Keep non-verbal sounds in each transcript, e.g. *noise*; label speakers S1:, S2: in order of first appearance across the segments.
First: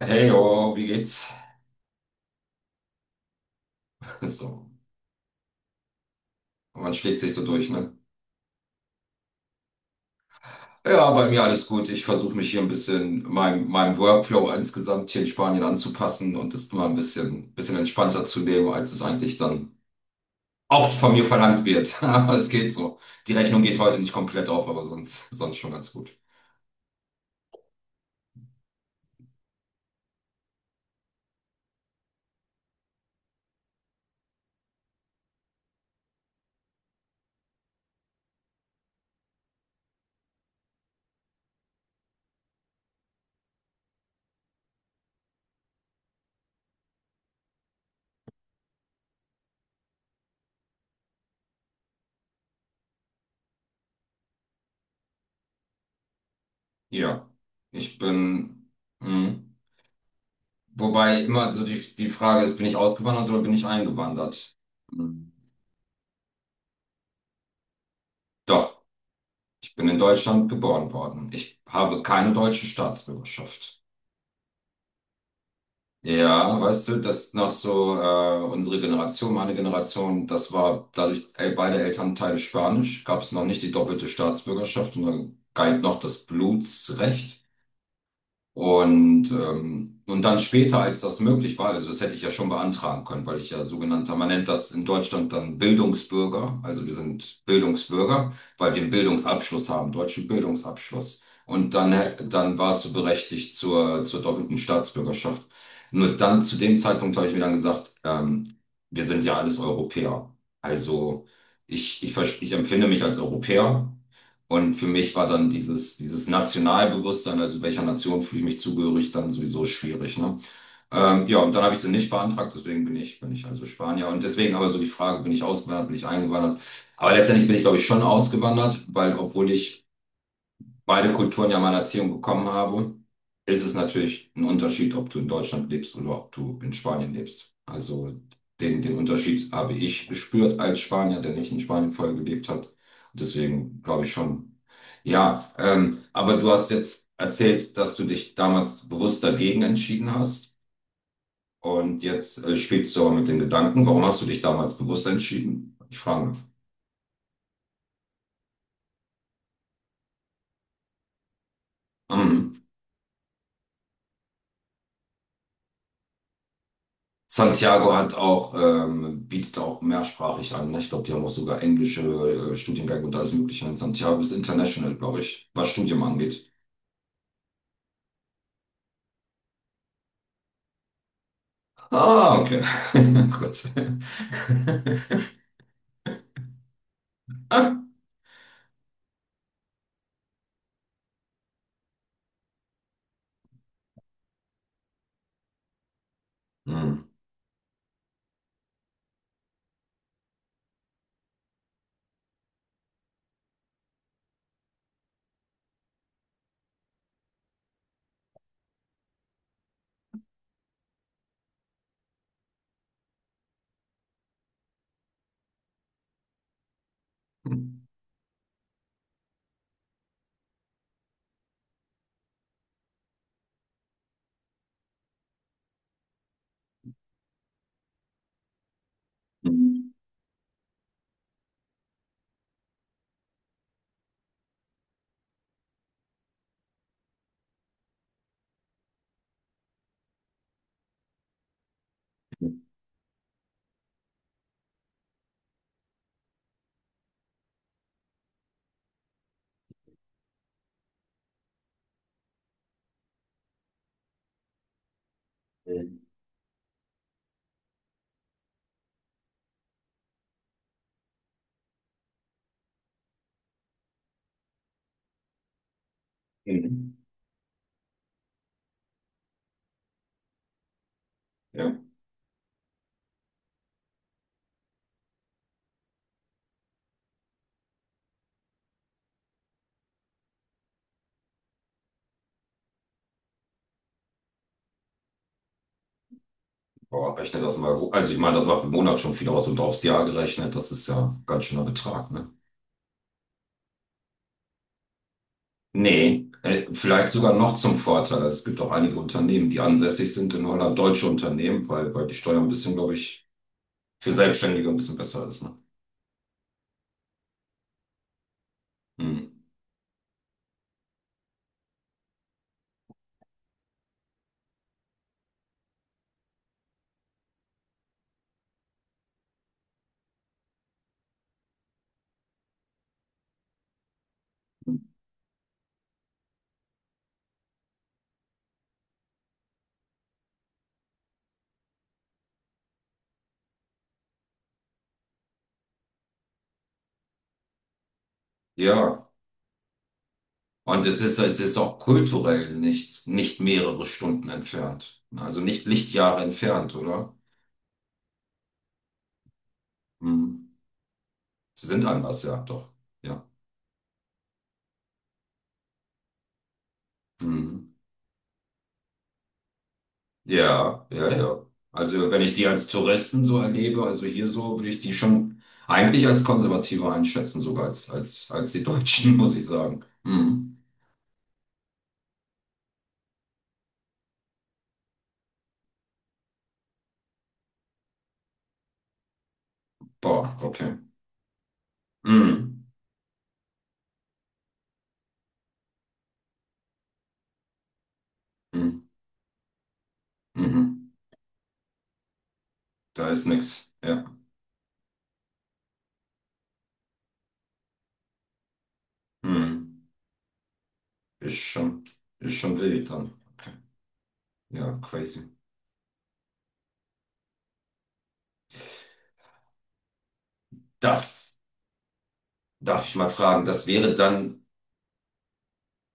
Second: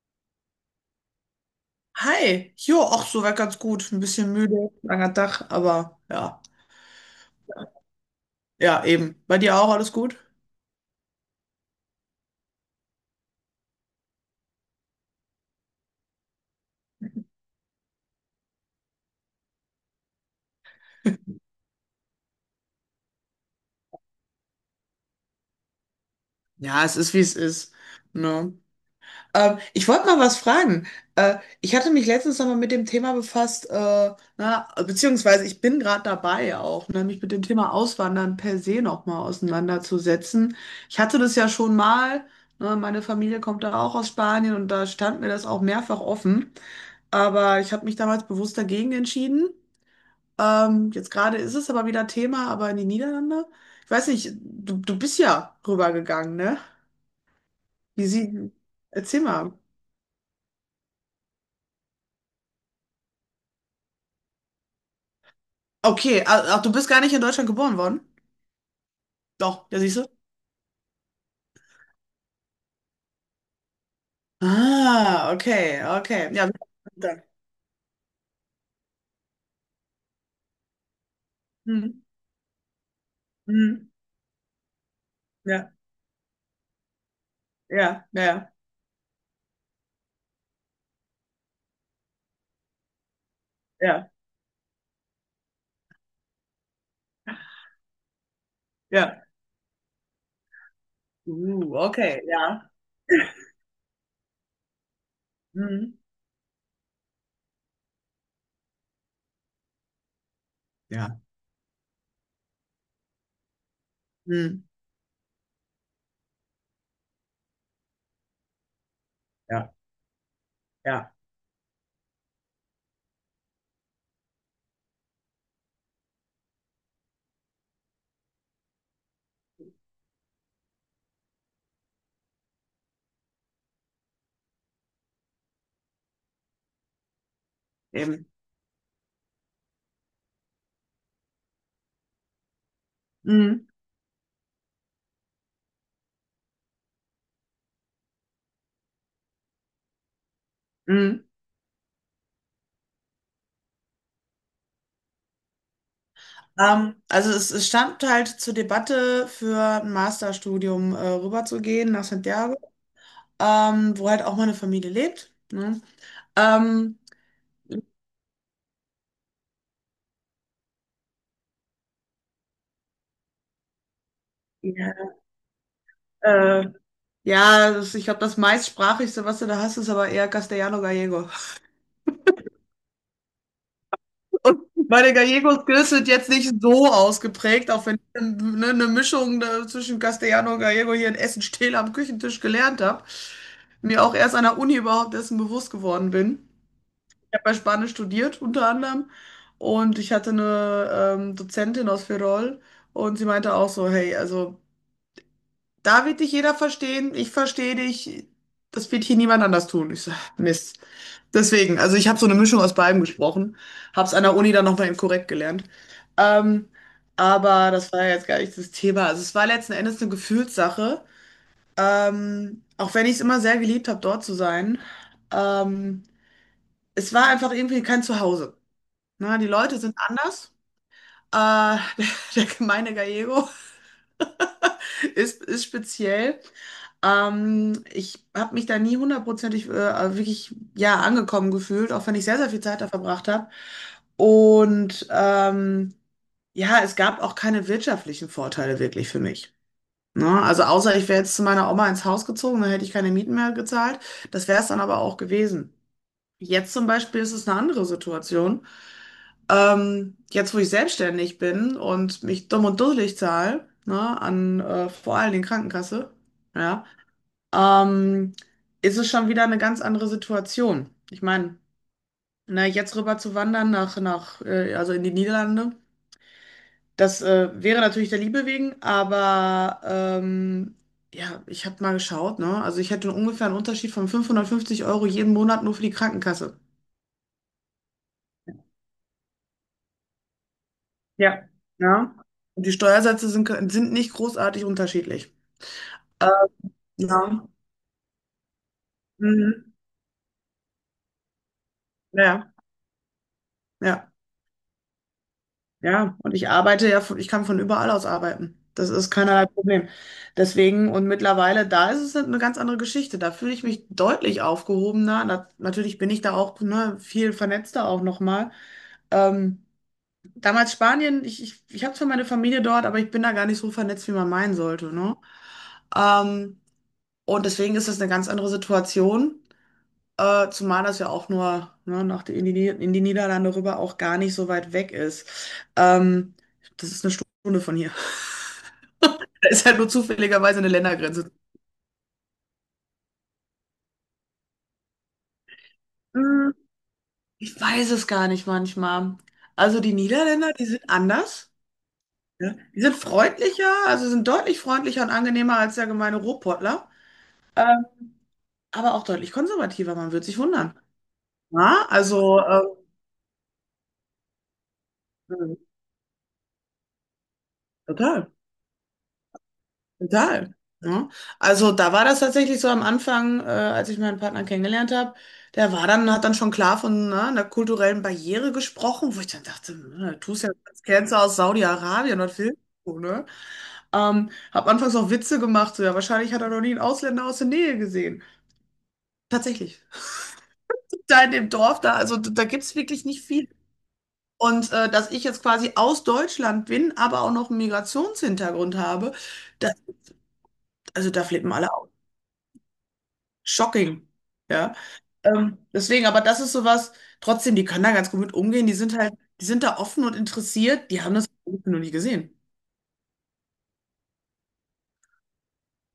S1: Hey, oh, wie geht's? *laughs*
S2: Hi, jo, auch soweit ganz gut. Ein bisschen
S1: So,
S2: müde, langer Tag, aber ja.
S1: man schlägt sich so durch, ne?
S2: Ja, eben. Bei dir auch alles gut?
S1: Ja, bei mir alles gut. Ich versuche mich hier ein bisschen meinem Workflow insgesamt hier in Spanien anzupassen und es mal ein bisschen entspannter zu nehmen, als es eigentlich dann oft von mir verlangt wird. *laughs* Aber es geht so. Die Rechnung geht heute nicht komplett auf, aber sonst schon ganz gut.
S2: Ja, es ist, wie es ist. Ne? Ich wollte mal was fragen. Äh, Ich hatte mich letztens nochmal mit dem Thema befasst, na, beziehungsweise ich bin gerade dabei auch, ne, mich mit dem Thema Auswandern per se nochmal auseinanderzusetzen. Ich hatte das ja schon mal, ne, meine Familie kommt da auch aus Spanien und da stand mir das auch mehrfach offen. Aber ich habe mich damals bewusst dagegen entschieden. Jetzt gerade ist es aber wieder Thema, aber in die Niederlande. Ich weiß nicht, du bist ja rübergegangen, ne?
S1: Ja, ich
S2: Wie sie.
S1: bin,
S2: Erzähl
S1: hm,
S2: mal.
S1: wobei immer so die Frage ist, bin ich ausgewandert oder bin ich eingewandert? Hm.
S2: Okay, ach, du bist gar nicht in Deutschland geboren worden?
S1: Doch,
S2: Doch,
S1: ich
S2: ja,
S1: bin
S2: siehst
S1: in
S2: du?
S1: Deutschland geboren worden. Ich habe keine deutsche Staatsbürgerschaft.
S2: Ah, okay, okay. Ja,
S1: Ja, weißt du,
S2: dann.
S1: das noch so unsere Generation, meine Generation, das war dadurch beide
S2: Hm,
S1: Elternteile Spanisch, gab es noch nicht die
S2: hm,
S1: doppelte Staatsbürgerschaft und dann
S2: ja,
S1: galt noch das Blutsrecht.
S2: ja, ja,
S1: Und dann später, als das möglich war, also das hätte ich ja schon beantragen können, weil ich ja
S2: ja,
S1: sogenannter, man nennt das in Deutschland dann Bildungsbürger, also wir sind Bildungsbürger, weil wir einen
S2: ja.
S1: Bildungsabschluss haben, deutschen Bildungsabschluss. Und
S2: Okay,
S1: dann
S2: ja.
S1: warst du berechtigt zur doppelten Staatsbürgerschaft.
S2: Hm,
S1: Nur dann, zu dem Zeitpunkt habe ich mir dann gesagt, wir sind ja alles Europäer.
S2: ja,
S1: Also ich empfinde mich als Europäer
S2: hm,
S1: und für mich war dann dieses Nationalbewusstsein, also welcher Nation fühle ich mich zugehörig, dann sowieso
S2: ja,
S1: schwierig, ne?
S2: ja,
S1: Ja, und dann habe ich sie nicht beantragt, deswegen bin ich also Spanier. Und deswegen aber so die Frage, bin ich ausgewandert, bin ich eingewandert? Aber letztendlich bin ich, glaube ich, schon ausgewandert, weil obwohl ich beide Kulturen ja meine Erziehung bekommen habe, ist es natürlich ein Unterschied, ob du in Deutschland lebst oder ob du in Spanien lebst. Also
S2: eben.
S1: den Unterschied habe ich gespürt als Spanier, der nicht in Spanien vorher gelebt hat. Und
S2: Hm,
S1: deswegen glaube ich schon. Ja, aber du hast jetzt erzählt, dass du dich damals bewusst dagegen entschieden hast.
S2: hm.
S1: Und jetzt spielst du aber mit den Gedanken, warum hast du dich damals bewusst entschieden? Ich frage mich.
S2: Also es stand halt zur Debatte für ein Masterstudium rüberzugehen nach Santiago,
S1: Mhm.
S2: wo halt auch meine Familie lebt. Ne? Ähm,
S1: Santiago hat auch, bietet auch mehrsprachig an. Ne? Ich glaube, die haben auch sogar englische Studiengänge und alles Mögliche. Und Santiago ist
S2: ja,
S1: international, glaube ich, was Studium angeht.
S2: äh, ja das, ich glaube, das meistsprachigste, was du da hast, ist aber eher Castellano-Gallego.
S1: Ah, okay. *laughs* Gut.
S2: *laughs* Und meine
S1: *laughs*
S2: Gallego-Skills sind jetzt nicht so ausgeprägt, auch wenn ich ne, eine Mischung zwischen Castellano und Gallego hier in Essen-Stehle am Küchentisch gelernt habe, mir auch erst an der Uni überhaupt dessen bewusst geworden bin.
S1: Hm.
S2: Ich habe ja Spanisch studiert, unter anderem. Und ich hatte eine Dozentin aus Ferrol und sie meinte auch so, hey, also da wird dich jeder verstehen, ich verstehe dich, das wird hier niemand anders tun. Ich so, *laughs* Mist. Deswegen, also ich habe so eine Mischung aus beidem gesprochen, habe es an der Uni dann nochmal eben korrekt gelernt. Ähm, aber das war ja jetzt gar nicht das Thema. Also es war letzten Endes eine Gefühlssache, auch wenn ich es immer sehr geliebt habe, dort zu sein. Ähm, Es war einfach irgendwie kein Zuhause. Na, die Leute sind anders. Äh, *laughs* Der gemeine Gallego ist speziell. Ich habe mich da nie hundertprozentig wirklich ja, angekommen gefühlt, auch wenn ich sehr, sehr viel Zeit da verbracht habe. Und ja, es gab auch keine wirtschaftlichen Vorteile wirklich für mich. Ne? Also außer ich wäre jetzt zu meiner Oma ins Haus gezogen, dann hätte ich keine Mieten mehr gezahlt. Das wäre es dann aber auch gewesen. Jetzt zum Beispiel ist es eine andere Situation. Jetzt, wo ich selbstständig bin und mich dumm und dusselig zahle, ne, an vor allen Dingen Krankenkasse, ja,
S1: Mhm.
S2: ähm, ist es schon wieder eine ganz andere Situation. Ich meine,
S1: Ja,
S2: na, jetzt rüber zu wandern nach, also in die Niederlande, das wäre natürlich der Liebe wegen, aber ja, ich habe mal geschaut, ne, also ich hätte ungefähr einen Unterschied von 550 € jeden Monat nur für die Krankenkasse.
S1: boah, rechne das mal hoch. Also ich meine, das macht im Monat schon viel aus und aufs Jahr gerechnet, das ist ja ein ganz
S2: Ja.
S1: schöner Betrag,
S2: Ja.
S1: ne?
S2: Und die Steuersätze sind nicht großartig unterschiedlich.
S1: Nee, vielleicht sogar
S2: Ja.
S1: noch zum Vorteil. Also es gibt auch einige Unternehmen, die
S2: Mhm.
S1: ansässig sind in Holland, deutsche Unternehmen, weil die Steuer ein
S2: Ja,
S1: bisschen, glaube ich,
S2: ja,
S1: für Selbstständige ein bisschen besser ist. Ne?
S2: ja. Und ich arbeite ja, ich kann von überall aus arbeiten. Das ist
S1: Hm.
S2: keinerlei Problem. Deswegen, und mittlerweile, da ist es eine ganz andere Geschichte. Da fühle ich mich deutlich aufgehobener. Na, natürlich bin ich da auch, ne, viel vernetzter auch nochmal. Ähm, Damals Spanien, ich habe zwar meine Familie dort, aber ich bin da gar nicht so vernetzt, wie man meinen sollte, ne? Ähm, und deswegen ist das eine ganz andere Situation. Zumal das ja auch nur ne, nach die, in die, Nieder- in die Niederlande rüber auch gar nicht so weit weg ist. Ähm, Das ist eine Stunde von hier. *laughs*
S1: Ja,
S2: Da ist halt nur zufälligerweise eine
S1: und
S2: Ländergrenze.
S1: es ist auch kulturell nicht mehrere Stunden entfernt. Also nicht Lichtjahre
S2: Hm,
S1: entfernt, oder?
S2: Ich weiß es gar nicht manchmal. Also die
S1: Hm.
S2: Niederländer, die sind anders.
S1: Sie sind anders, ja,
S2: Ja.
S1: doch.
S2: Die sind
S1: Ja.
S2: freundlicher, also sind deutlich freundlicher und angenehmer als der gemeine Ruhrpottler.
S1: Mhm.
S2: Ähm, aber auch deutlich konservativer, man wird sich wundern.
S1: Ja, ja, ja.
S2: Ja,
S1: Also wenn ich
S2: also,
S1: die als Touristen so erlebe, also hier so, würde ich die schon
S2: ähm,
S1: eigentlich als konservativer einschätzen, sogar als, als,
S2: total.
S1: als die Deutschen, *laughs* muss ich sagen.
S2: Total.
S1: Mhm.
S2: Ja. Also da war das tatsächlich so am Anfang, als ich meinen Partner kennengelernt habe, hat dann schon klar von ne, einer kulturellen Barriere gesprochen, wo ich dann dachte, ne, du
S1: Boah,
S2: tust ja
S1: okay.
S2: als Cancer aus Saudi-Arabien und filmst
S1: Mhm.
S2: du, ne? Hab anfangs auch Witze gemacht, so ja, wahrscheinlich hat er noch nie einen Ausländer aus der Nähe gesehen.
S1: Mhm.
S2: Tatsächlich. *laughs*
S1: Mhm.
S2: Da in dem Dorf, da, also da gibt's wirklich
S1: Da
S2: nicht
S1: ist
S2: viel.
S1: nix. Ja.
S2: Und dass ich jetzt quasi aus Deutschland bin, aber auch noch einen Migrationshintergrund habe, da,
S1: Mhm.
S2: also da
S1: Ist
S2: flippen alle
S1: schon,
S2: aus.
S1: ist schon wild dann. Okay.
S2: Shocking, ja.
S1: Ja, crazy.
S2: Deswegen, aber das ist sowas, trotzdem, die können da ganz gut mit umgehen. Die sind halt, die sind da offen und interessiert. Die haben das
S1: Darf,
S2: noch nie gesehen.
S1: darf ich mal fragen, das wäre dann,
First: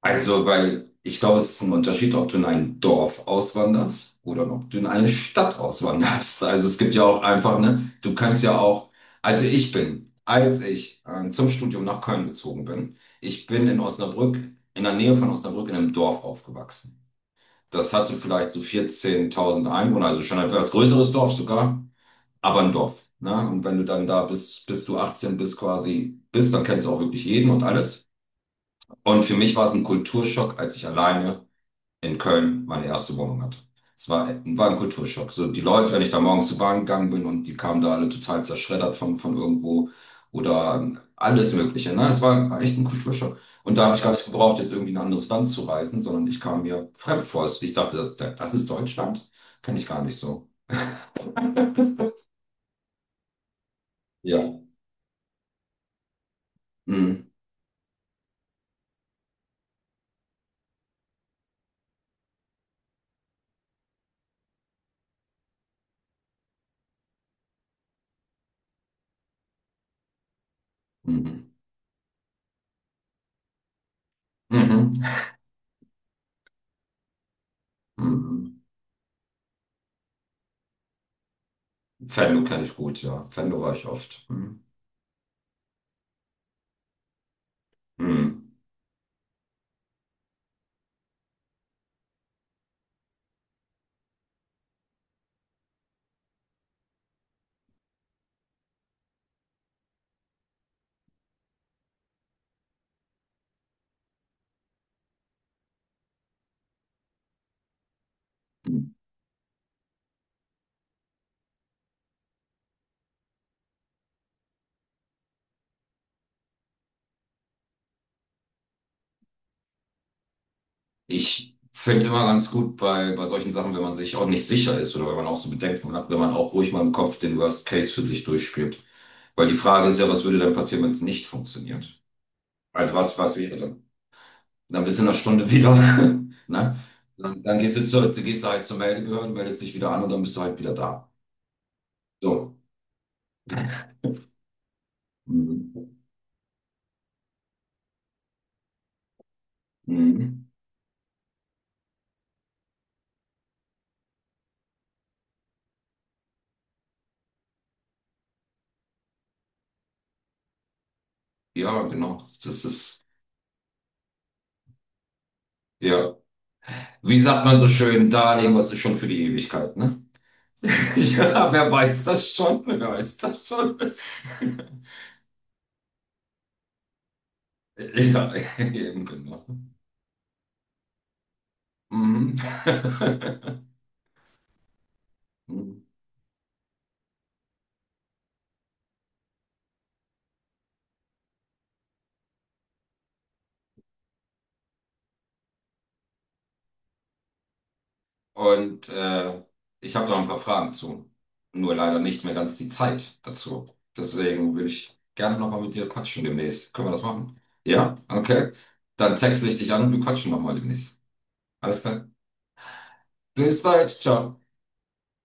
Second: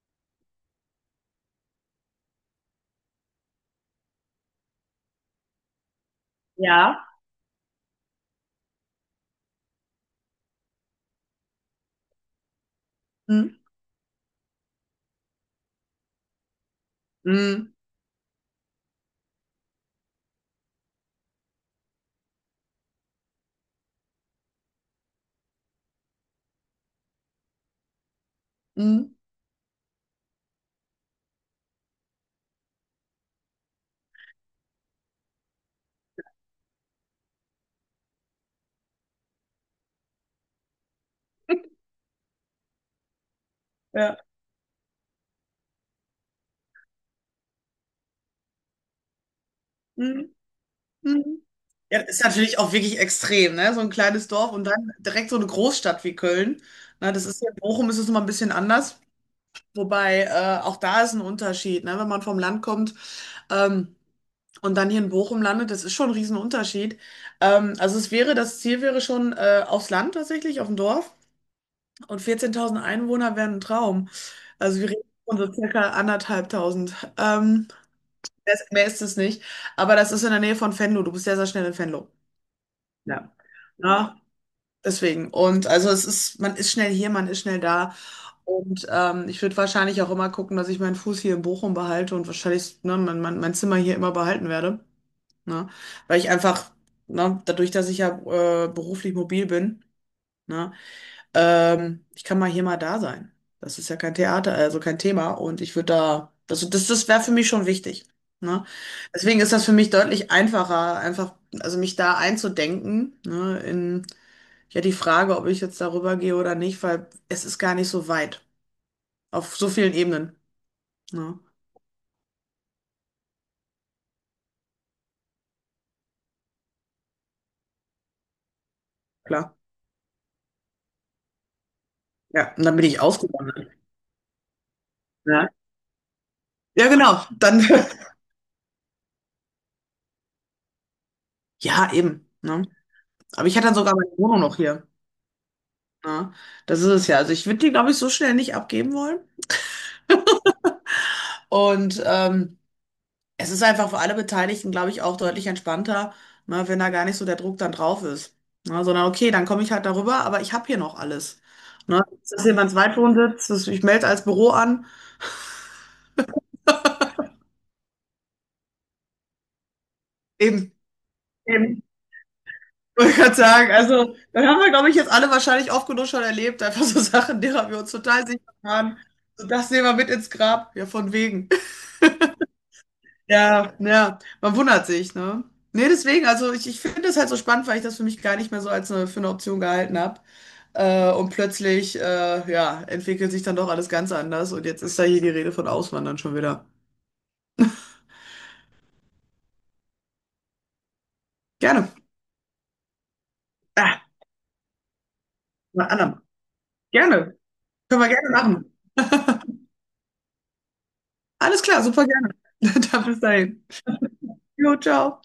S1: also, weil ich glaube, es ist ein Unterschied, ob du in ein Dorf auswanderst oder ob du in eine Stadt auswanderst. Also es gibt ja
S2: Ja.
S1: auch einfach, ne, du kannst ja auch, also ich bin, als ich zum Studium nach Köln gezogen bin, ich
S2: Hm,
S1: bin in Osnabrück, in der Nähe von Osnabrück in einem Dorf aufgewachsen.
S2: hm,
S1: Das hatte vielleicht so 14.000 Einwohner, also schon ein etwas größeres Dorf sogar, aber ein Dorf. Ne? Und wenn du dann da bist, bis du 18 bist quasi bist, dann kennst du auch wirklich jeden und alles.
S2: hm,
S1: Und für mich war es ein Kulturschock, als ich alleine in Köln meine erste Wohnung hatte. Es war, war ein Kulturschock. So die Leute, wenn ich da morgens zur Bahn gegangen bin und die kamen da alle total zerschreddert von irgendwo oder alles Mögliche. Ne? Es war, war echt ein Kulturschock. Und da habe ich gar
S2: ja,
S1: nicht gebraucht, jetzt irgendwie in ein anderes Land zu reisen, sondern ich kam mir fremd vor. Ich dachte, das ist Deutschland. Kenne ich gar nicht
S2: hm,
S1: so.
S2: hm. Hm. Ja, das ist natürlich auch wirklich extrem, ne? So ein kleines Dorf
S1: Ja.
S2: und dann direkt so eine Großstadt wie Köln. Na, das
S1: Mhm.
S2: ist ja, in Bochum ist es nochmal ein bisschen anders. Wobei, auch da ist ein Unterschied, ne? Wenn man vom Land kommt. Ähm, und dann hier in Bochum landet, das ist schon ein Riesenunterschied. Also es wäre, das Ziel wäre schon aufs Land tatsächlich, auf dem Dorf.
S1: Mhm.
S2: Und 14.000 Einwohner wären ein Traum. Also wir
S1: Mhm.
S2: reden von so circa 1.500.
S1: Mhm.
S2: Mehr ist es nicht. Aber das ist in der Nähe von Venlo. Du bist sehr, sehr schnell in Venlo.
S1: Venlo kenne ich gut, ja.
S2: Ja.
S1: Venlo war ich
S2: Ja,
S1: oft. Mhm.
S2: deswegen. Und also es ist, man ist schnell hier, man ist schnell da.
S1: Mhm.
S2: Und ich würde wahrscheinlich auch immer gucken, dass ich meinen Fuß hier in Bochum behalte und wahrscheinlich, ne, mein Zimmer hier immer behalten werde. Ne? Weil ich einfach, ne, dadurch, dass ich ja beruflich mobil bin, ne, ich kann mal hier mal da sein. Das ist ja kein Theater, also kein Thema. Und ich würde da, also das wäre für mich schon wichtig. Ne? Deswegen ist das für mich deutlich einfacher, einfach, also mich da einzudenken, ne, in ja die Frage, ob ich jetzt darüber gehe oder nicht, weil es ist gar nicht so weit. Auf so vielen Ebenen. Ne?
S1: Ich finde immer ganz gut bei solchen Sachen, wenn man sich auch nicht sicher ist oder wenn man auch so Bedenken hat, wenn man auch ruhig mal im Kopf den Worst Case für sich durchspielt. Weil
S2: Klar.
S1: die Frage ist ja, was würde dann passieren, wenn es nicht funktioniert?
S2: Ja, und dann bin
S1: Also
S2: ich
S1: was wäre
S2: ausgewandert.
S1: dann? Dann bist du in einer
S2: Ne?
S1: Stunde wieder, *laughs* ne?
S2: Ja, genau.
S1: Dann
S2: Dann,
S1: gehst gehst du halt zur Meldebehörde, meldest dich wieder an und dann bist du halt wieder da.
S2: *laughs* ja, eben.
S1: So.
S2: Ne? Aber ich hatte dann sogar meine Wohnung noch hier.
S1: Mhm.
S2: Ja, das ist es ja. Also ich würde die, glaube ich, so schnell nicht abgeben wollen.
S1: Mhm.
S2: Und es ist einfach für alle Beteiligten, glaube ich, auch deutlich entspannter, ne, wenn da gar nicht so der Druck dann drauf ist. Ne, sondern okay, dann komme ich halt darüber, aber ich habe hier noch alles.
S1: Ja,
S2: Ne,
S1: genau.
S2: dass das
S1: Das
S2: jemand
S1: ist,
S2: Zweitwohnsitz, dass ich melde als Büro an.
S1: ja. Wie sagt man so schön, Darling, was ist schon für die Ewigkeit, ne?
S2: Eben,
S1: *laughs* Ja, wer
S2: eben.
S1: weiß das schon? Wer
S2: *laughs* Wollte ich
S1: weiß
S2: gerade
S1: das
S2: sagen,
S1: schon?
S2: also,
S1: *laughs*
S2: dann haben wir, glaube ich, jetzt alle wahrscheinlich oft genug schon erlebt, einfach so *laughs* Sachen, derer wir uns total
S1: Ja,
S2: sicher waren.
S1: eben genau.
S2: So, das nehmen wir mit ins Grab. Ja, von wegen.
S1: Mhm. *laughs*
S2: Ja, ja, man wundert sich, ne? Nee, deswegen, also ich finde das halt so spannend, weil ich das für mich gar nicht mehr so für eine Option gehalten habe. Und plötzlich, ja, entwickelt sich dann doch alles ganz anders. Und jetzt ist da hier die Rede von Auswandern schon wieder.
S1: Und ich habe da ein paar Fragen zu. Nur
S2: Gerne.
S1: leider nicht mehr ganz die Zeit dazu.
S2: Ah,
S1: Deswegen will ich gerne nochmal mit
S2: mal
S1: dir
S2: andermal.
S1: quatschen demnächst. Können wir das
S2: Gerne.
S1: machen? Ja?
S2: Können wir gerne
S1: Okay.
S2: machen.
S1: Dann texte
S2: *laughs*
S1: ich dich an und wir quatschen nochmal demnächst.
S2: Alles
S1: Alles
S2: klar, super
S1: klar.
S2: gerne. *laughs* Dann bis
S1: Bis
S2: dahin.
S1: bald. Ciao.
S2: Jo, ciao.